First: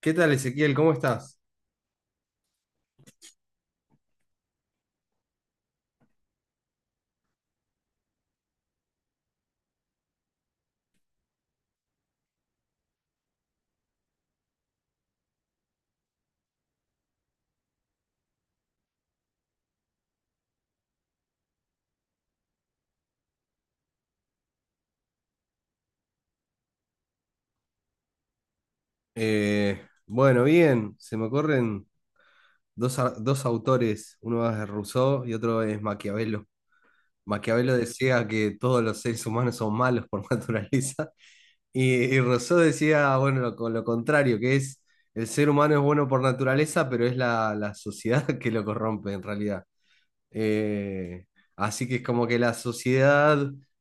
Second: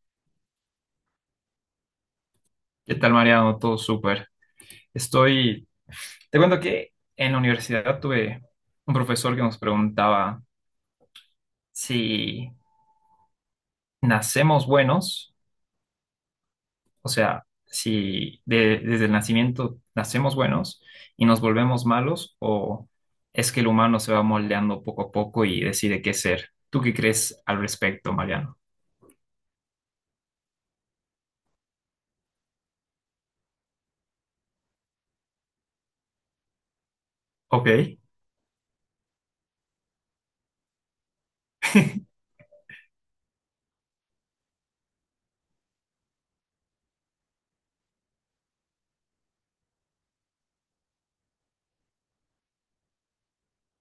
¿Qué tal, Ezequiel? ¿Cómo estás? ¿Qué tal, Mariano? Todo súper. Estoy. Te cuento que en la universidad tuve un profesor que nos preguntaba si nacemos buenos, o sea, si desde el nacimiento nacemos buenos y nos volvemos malos, o es que el humano se va moldeando poco a poco y decide qué ser. ¿Tú qué crees al respecto, Mariano? Bueno, bien, se me ocurren dos, dos autores, uno es Rousseau y otro es Maquiavelo. Maquiavelo Ok. decía que todos los seres humanos son malos por naturaleza y Rousseau decía, bueno, con lo contrario, que es el ser humano es bueno por naturaleza, pero es la sociedad que lo corrompe en realidad. Eh, Así que es como que la sociedad,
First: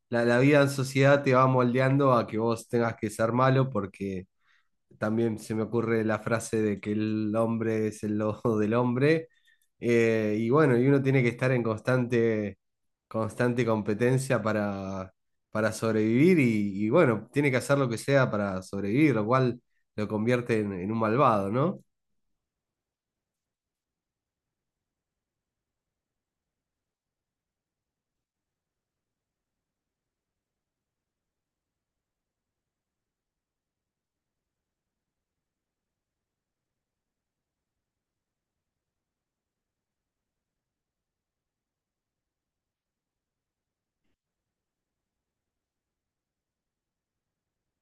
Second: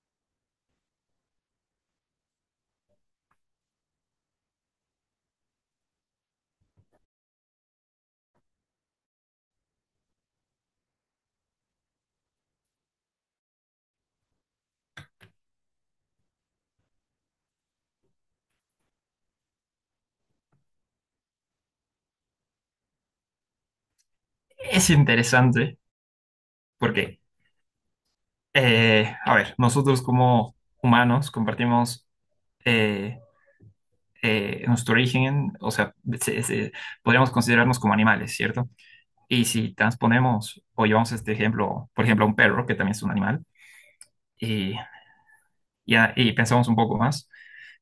la, la vida en sociedad te va moldeando a que vos tengas que ser malo porque también se me ocurre la frase de que el hombre es el lobo del hombre. Y bueno, y uno tiene que estar en constante competencia para sobrevivir y bueno, tiene que hacer lo que sea para sobrevivir, lo cual lo convierte en un malvado, ¿no? Es interesante porque, a ver, nosotros como humanos compartimos. eh, nuestro origen, o sea, se- se- podríamos considerarnos como animales, ¿cierto? Y si transponemos o llevamos este ejemplo, por ejemplo, a un perro, que también es un animal, y, y pensamos un poco más,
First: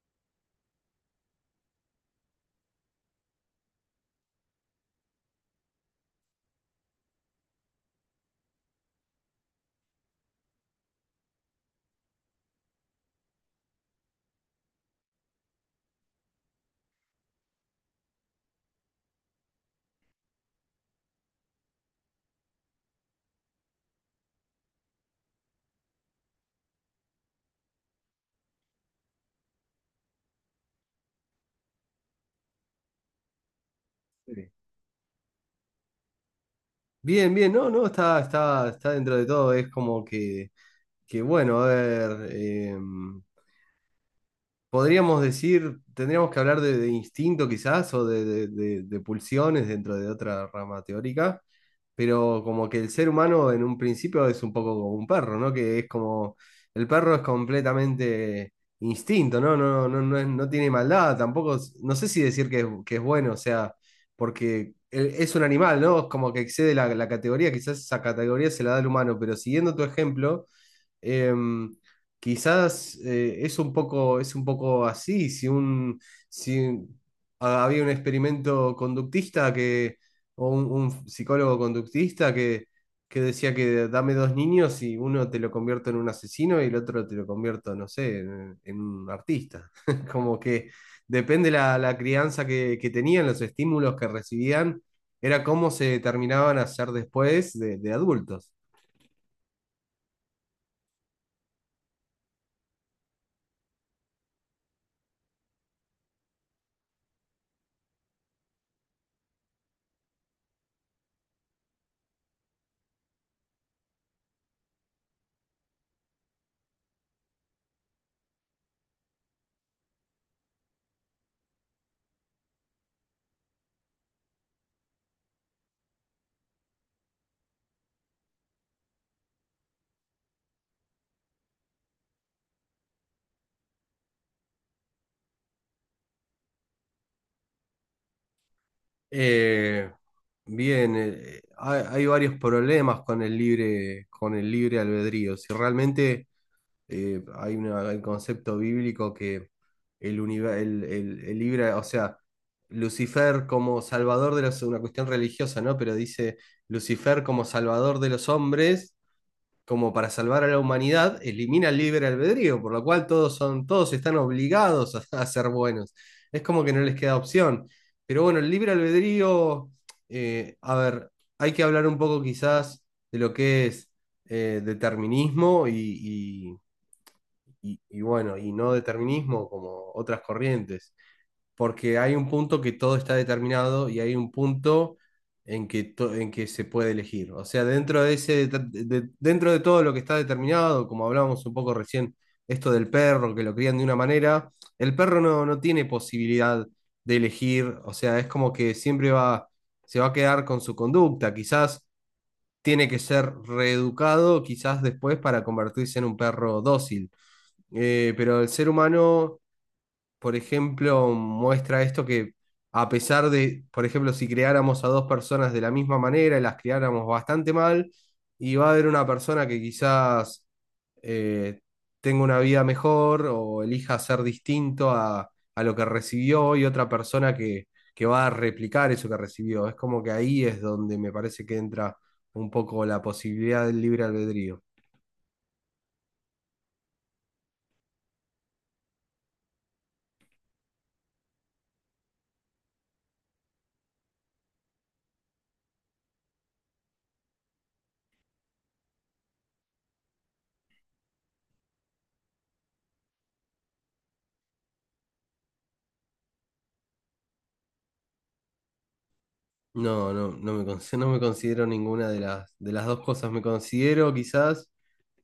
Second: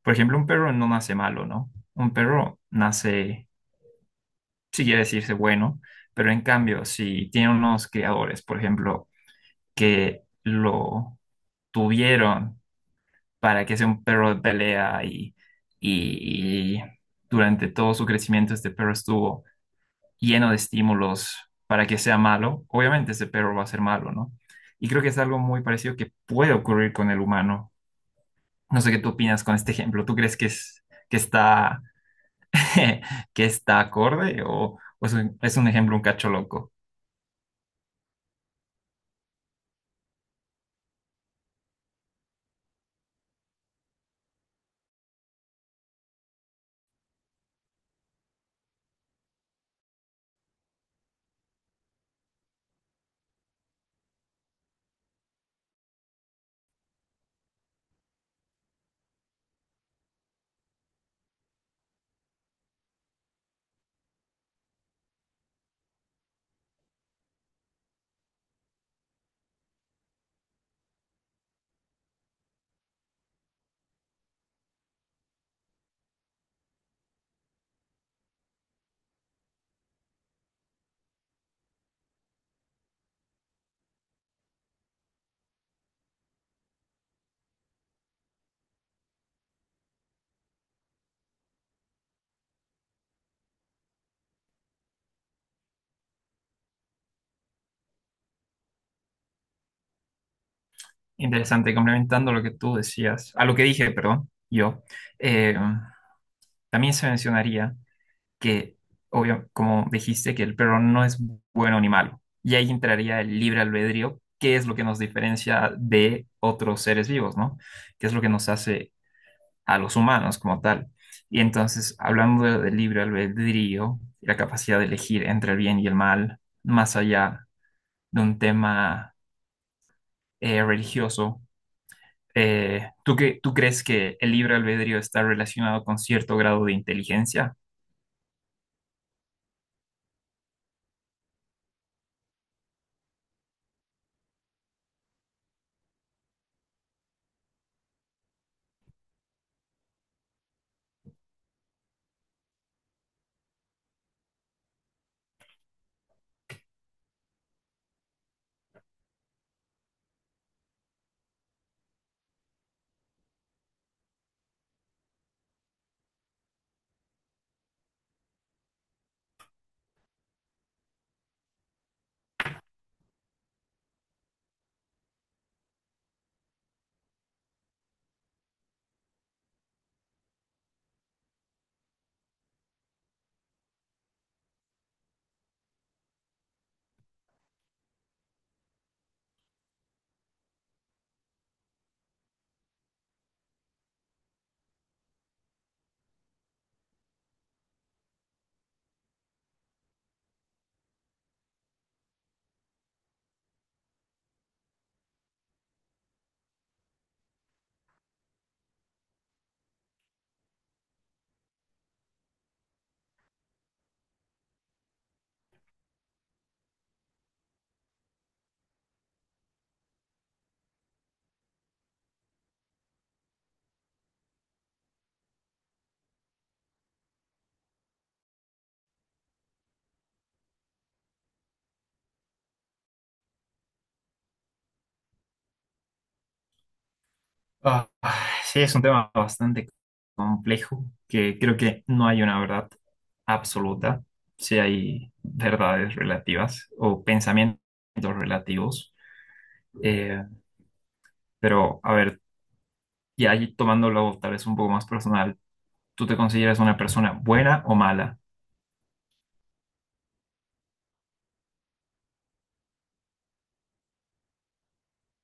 por ejemplo, un perro no nace malo, ¿no? Un perro nace, si quiere decirse, bueno, pero en cambio, si tiene unos criadores, por ejemplo, que lo tuvieron para que sea un perro de pelea y, y durante todo su crecimiento este perro estuvo lleno de estímulos para que sea malo, obviamente ese perro va a ser malo, ¿no? Y creo que es algo muy parecido que puede ocurrir con el humano. No sé qué tú opinas con este ejemplo. ¿Tú crees que es que está que está acorde Sí. O es un ejemplo un cacho loco? Bien, bien, no, no, está dentro de todo, es como que bueno, a ver, podríamos decir, tendríamos que hablar de instinto quizás o de pulsiones dentro de otra rama teórica, pero como que el ser humano en un principio es un poco como un perro, ¿no? Que es como, el perro es completamente instinto, ¿no? No, no, no, no tiene maldad, tampoco, no sé si decir que que es bueno, o sea, porque... Es un animal, ¿no? Es como que excede la categoría, quizás esa categoría se la da al humano, pero siguiendo tu ejemplo. Em, Quizás es un poco así, si había un experimento conductista que, o un psicólogo conductista que decía que dame dos niños y uno te lo convierto en un asesino y el otro te lo convierto, no sé, en un artista. Como que depende la crianza que tenían, los estímulos que recibían, era cómo se terminaban a ser después de adultos. Interesante, complementando lo que tú decías, a lo que dije, perdón, yo, eh, también se mencionaría que, obvio, como dijiste, que el perro no es bueno ni malo. Y ahí entraría el libre albedrío, que es lo que nos diferencia de otros seres vivos, ¿no? Que es lo que nos hace a los humanos como tal. Y entonces, hablando del libre albedrío, la capacidad de elegir entre el bien y el mal, más allá de un tema religioso, ¿tú, tú crees que el libre albedrío está relacionado con cierto grado de inteligencia? Eh, Bien, hay varios problemas con con el libre albedrío. Si realmente hay un concepto bíblico que el, univer- el libre, o sea, Lucifer como salvador de los, una cuestión religiosa, ¿no? Pero dice Lucifer como salvador de los hombres como para salvar a la humanidad, elimina el libre albedrío, por lo cual todos están obligados a, a ser buenos. Es como que no les queda opción. Pero bueno, el libre albedrío, a ver, hay que hablar un poco quizás de lo que es determinismo y bueno, y no determinismo como otras corrientes porque hay un punto que todo está determinado y hay un punto en en que se puede elegir. O sea, dentro de ese, dentro de todo lo que está determinado, como hablábamos un poco recién, esto del perro, que lo crían de una manera, el perro no, no tiene posibilidad de elegir, o sea, es como que siempre va, se va a quedar con su conducta, quizás tiene que ser reeducado, quizás después para convertirse en un perro dócil. Pero el ser humano por ejemplo, muestra esto que a pesar de, por ejemplo, si creáramos a dos personas de la misma manera y las criáramos bastante mal, y va a haber una persona que quizás eh, tenga una vida mejor o elija ser distinto a lo que recibió y otra persona que va a replicar eso que recibió. Es como que ahí es donde me parece que entra un poco la posibilidad del libre albedrío. Ah, sí, es un tema bastante complejo que creo que no hay una verdad absoluta. Sí hay verdades relativas o pensamientos relativos. Eh, pero, a ver, y ahí tomándolo tal vez un poco más personal, ¿tú te consideras una persona buena o mala? No, no, no me, no me considero ninguna de de las dos cosas. Me considero quizás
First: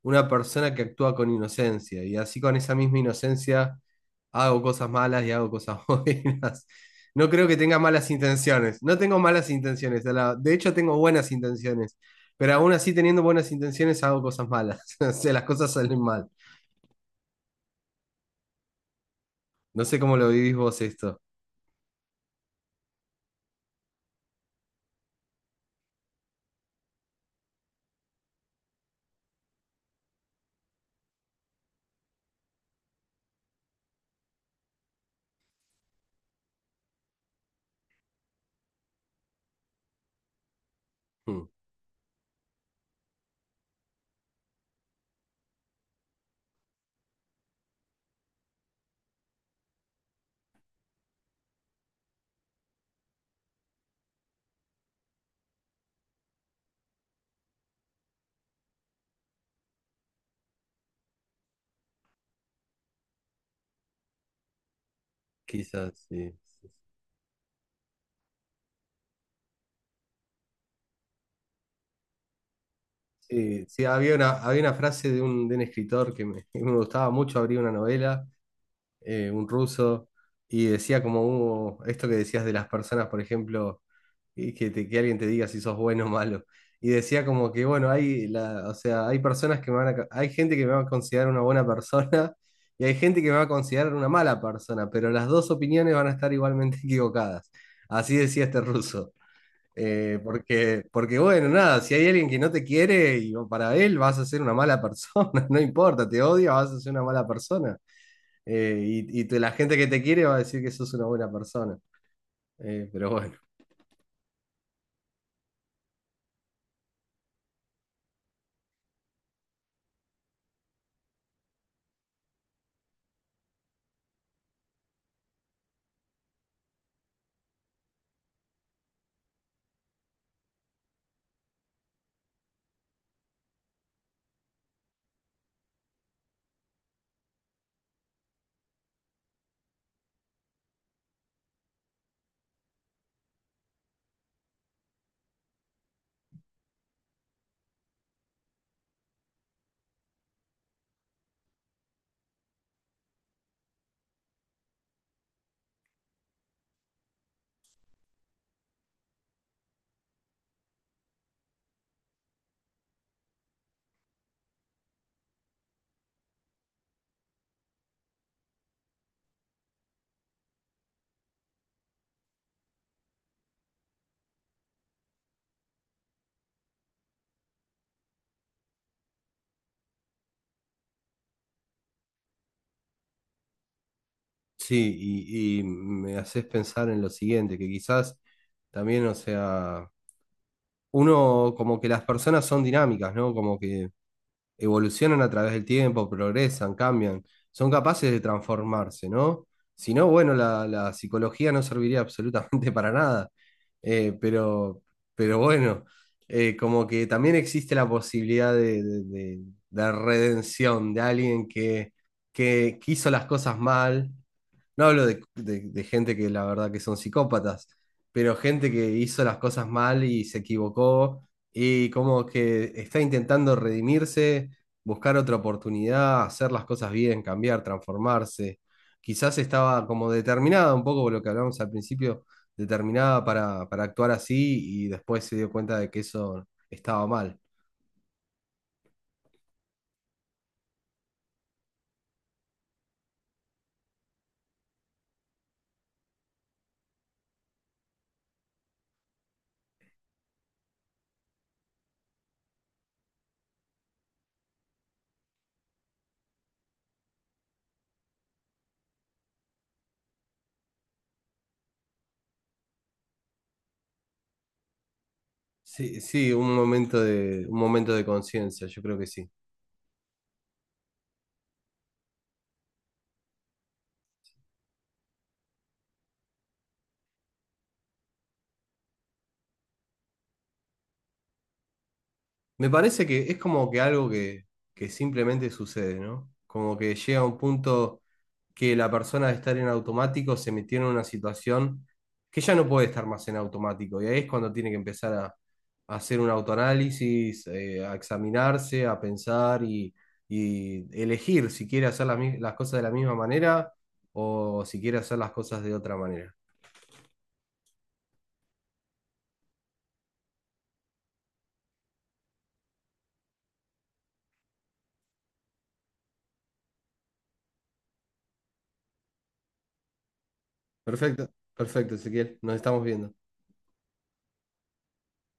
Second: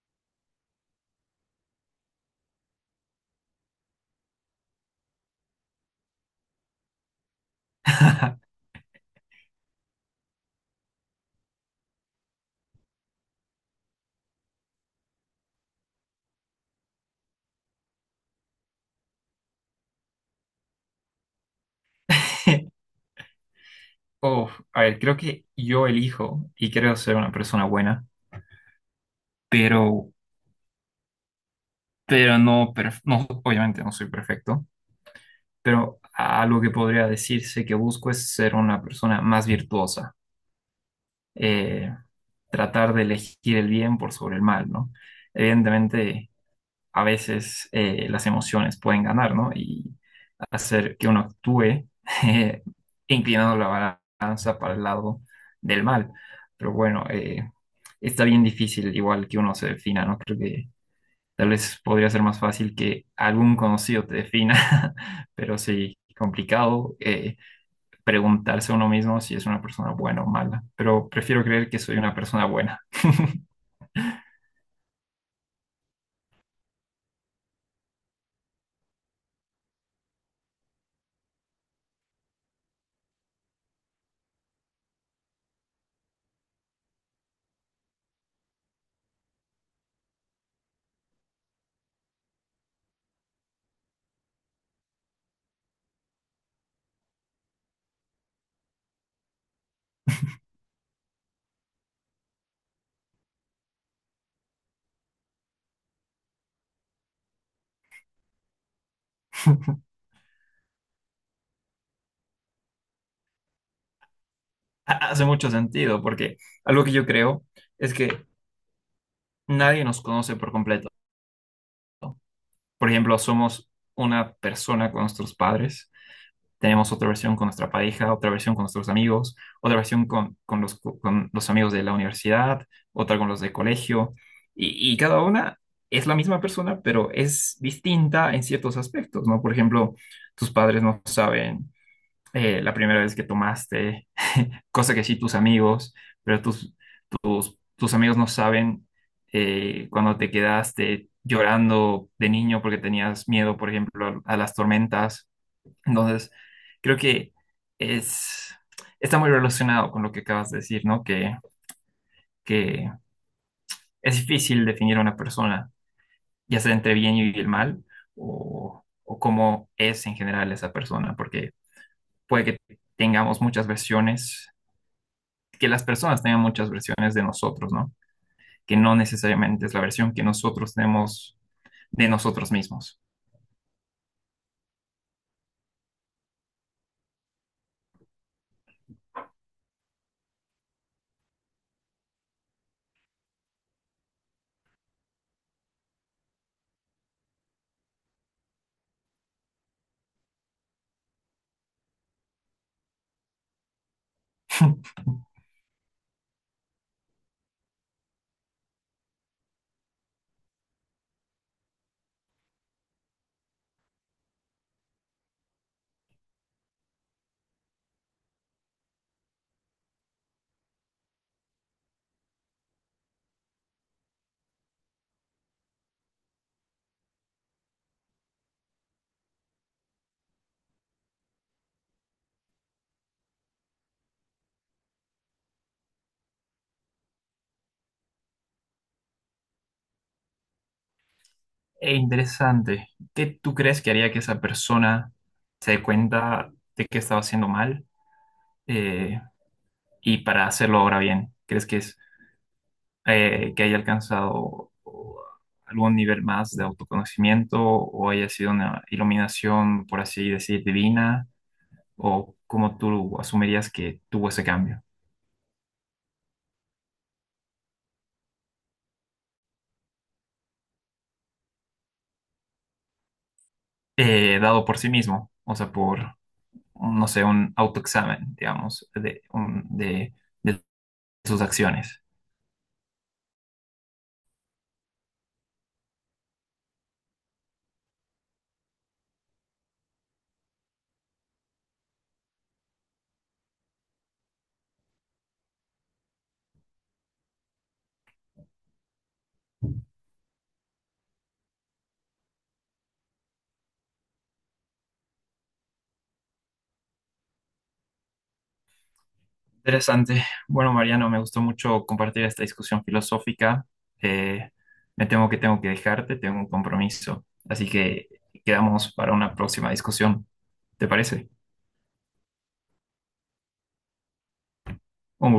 una persona que actúa con inocencia y así con esa misma inocencia hago cosas malas y hago cosas buenas. No creo que tenga malas intenciones, no tengo malas intenciones, de hecho tengo buenas intenciones, pero aún así teniendo buenas intenciones hago cosas malas, o sea, las cosas salen mal. No sé cómo lo vivís vos esto. Uf, a ver, creo que yo elijo y creo ser una persona buena, pero, no, obviamente no soy perfecto. Pero algo que podría decirse que busco es ser una persona más virtuosa, Hmm, eh, tratar de elegir el bien por sobre el mal, ¿no? Evidentemente, a veces las emociones pueden ganar, ¿no? Y hacer que uno actúe eh, inclinando la balanza para el lado del mal. Pero bueno, está bien difícil igual que uno se defina, ¿no? Creo que tal vez podría ser más fácil que algún conocido te defina, pero quizás, sí, sí. Sí, sí. complicado, preguntarse a uno mismo si es una persona buena o mala. Pero prefiero creer que soy una persona buena. Sí, sí, había había una frase de un escritor que que me gustaba mucho, abría una novela. Un ruso, y decía como esto que decías de las personas, por ejemplo, y que, que alguien te diga si sos bueno o malo. Y decía como que, bueno, o sea, hay personas que me van hay gente que me va a considerar una buena persona y hay gente que me va a considerar una mala persona, pero las dos opiniones van a estar igualmente equivocadas. Así decía este ruso. Porque, porque, bueno, nada, si hay alguien que no te quiere, y para él vas a ser una mala persona, no importa, te odia, vas a ser una mala persona. La gente que te quiere va a decir que sos una buena persona. Pero bueno, Hace mucho sentido, porque algo que yo creo es que nadie nos conoce por completo. Por ejemplo, somos una persona con nuestros padres. Tenemos otra versión con nuestra pareja, otra versión con nuestros amigos, otra versión con los amigos de la universidad, otra con los de colegio. Y cada una es la misma persona, pero es distinta en ciertos aspectos, ¿no? Por ejemplo, tus padres no saben, la primera vez que tomaste, cosa que sí tus amigos, pero tus, tus amigos no saben, cuando te quedaste llorando de niño porque tenías miedo, por ejemplo, a las tormentas, entonces, creo que es, está muy relacionado con lo que acabas de decir, ¿no? Que es difícil definir a una persona, ya sea entre bien y el mal, o cómo es en general esa persona, porque puede que tengamos muchas versiones, que las personas tengan muchas versiones de nosotros, ¿no? Que no necesariamente es la versión que nosotros tenemos de nosotros mismos. sí, y me haces pensar en lo siguiente, que quizás también, o sea, uno como que las personas son dinámicas, ¿no? Como que evolucionan a través del tiempo, progresan, cambian, son capaces de transformarse, ¿no? Si no, bueno, la psicología no serviría absolutamente para nada. Eh, pero, pero bueno, como que también existe la posibilidad de redención de alguien que hizo las cosas mal, no hablo de gente que la verdad que son psicópatas, pero gente que hizo las cosas mal y se equivocó y como que está intentando redimirse, buscar otra oportunidad, hacer las cosas bien, cambiar, transformarse. Quizás estaba como determinada, un poco por lo que hablamos al principio, determinada para actuar así y después se dio cuenta de que eso estaba mal. E interesante, ¿qué tú crees que haría que esa persona se dé cuenta de que estaba haciendo mal? eh, ¿Y para hacerlo ahora bien? ¿Crees que es que haya alcanzado o, algún nivel más de autoconocimiento o haya sido una iluminación, por así decir, divina? ¿O cómo tú asumirías que tuvo ese cambio? Sí, sí, un momento de conciencia, yo creo que sí. Dado por sí mismo, o sea, por, no sé, un autoexamen, digamos, de, de sus acciones. Me parece que es como que algo que simplemente sucede, ¿no? Como que llega un punto que la persona de estar en automático se metió en una situación que ya no puede estar más en automático. Y ahí es cuando tiene que empezar a hacer un autoanálisis, a examinarse, a pensar y elegir si quiere hacer las cosas de la misma manera o si quiere hacer las cosas de otra manera. Interesante. Bueno, Mariano, me gustó mucho compartir esta discusión filosófica. Eh, Me temo que tengo que dejarte, tengo un compromiso. Así que quedamos para una próxima discusión. ¿Te Perfecto, parece? perfecto, Ezequiel. Nos estamos viendo. Un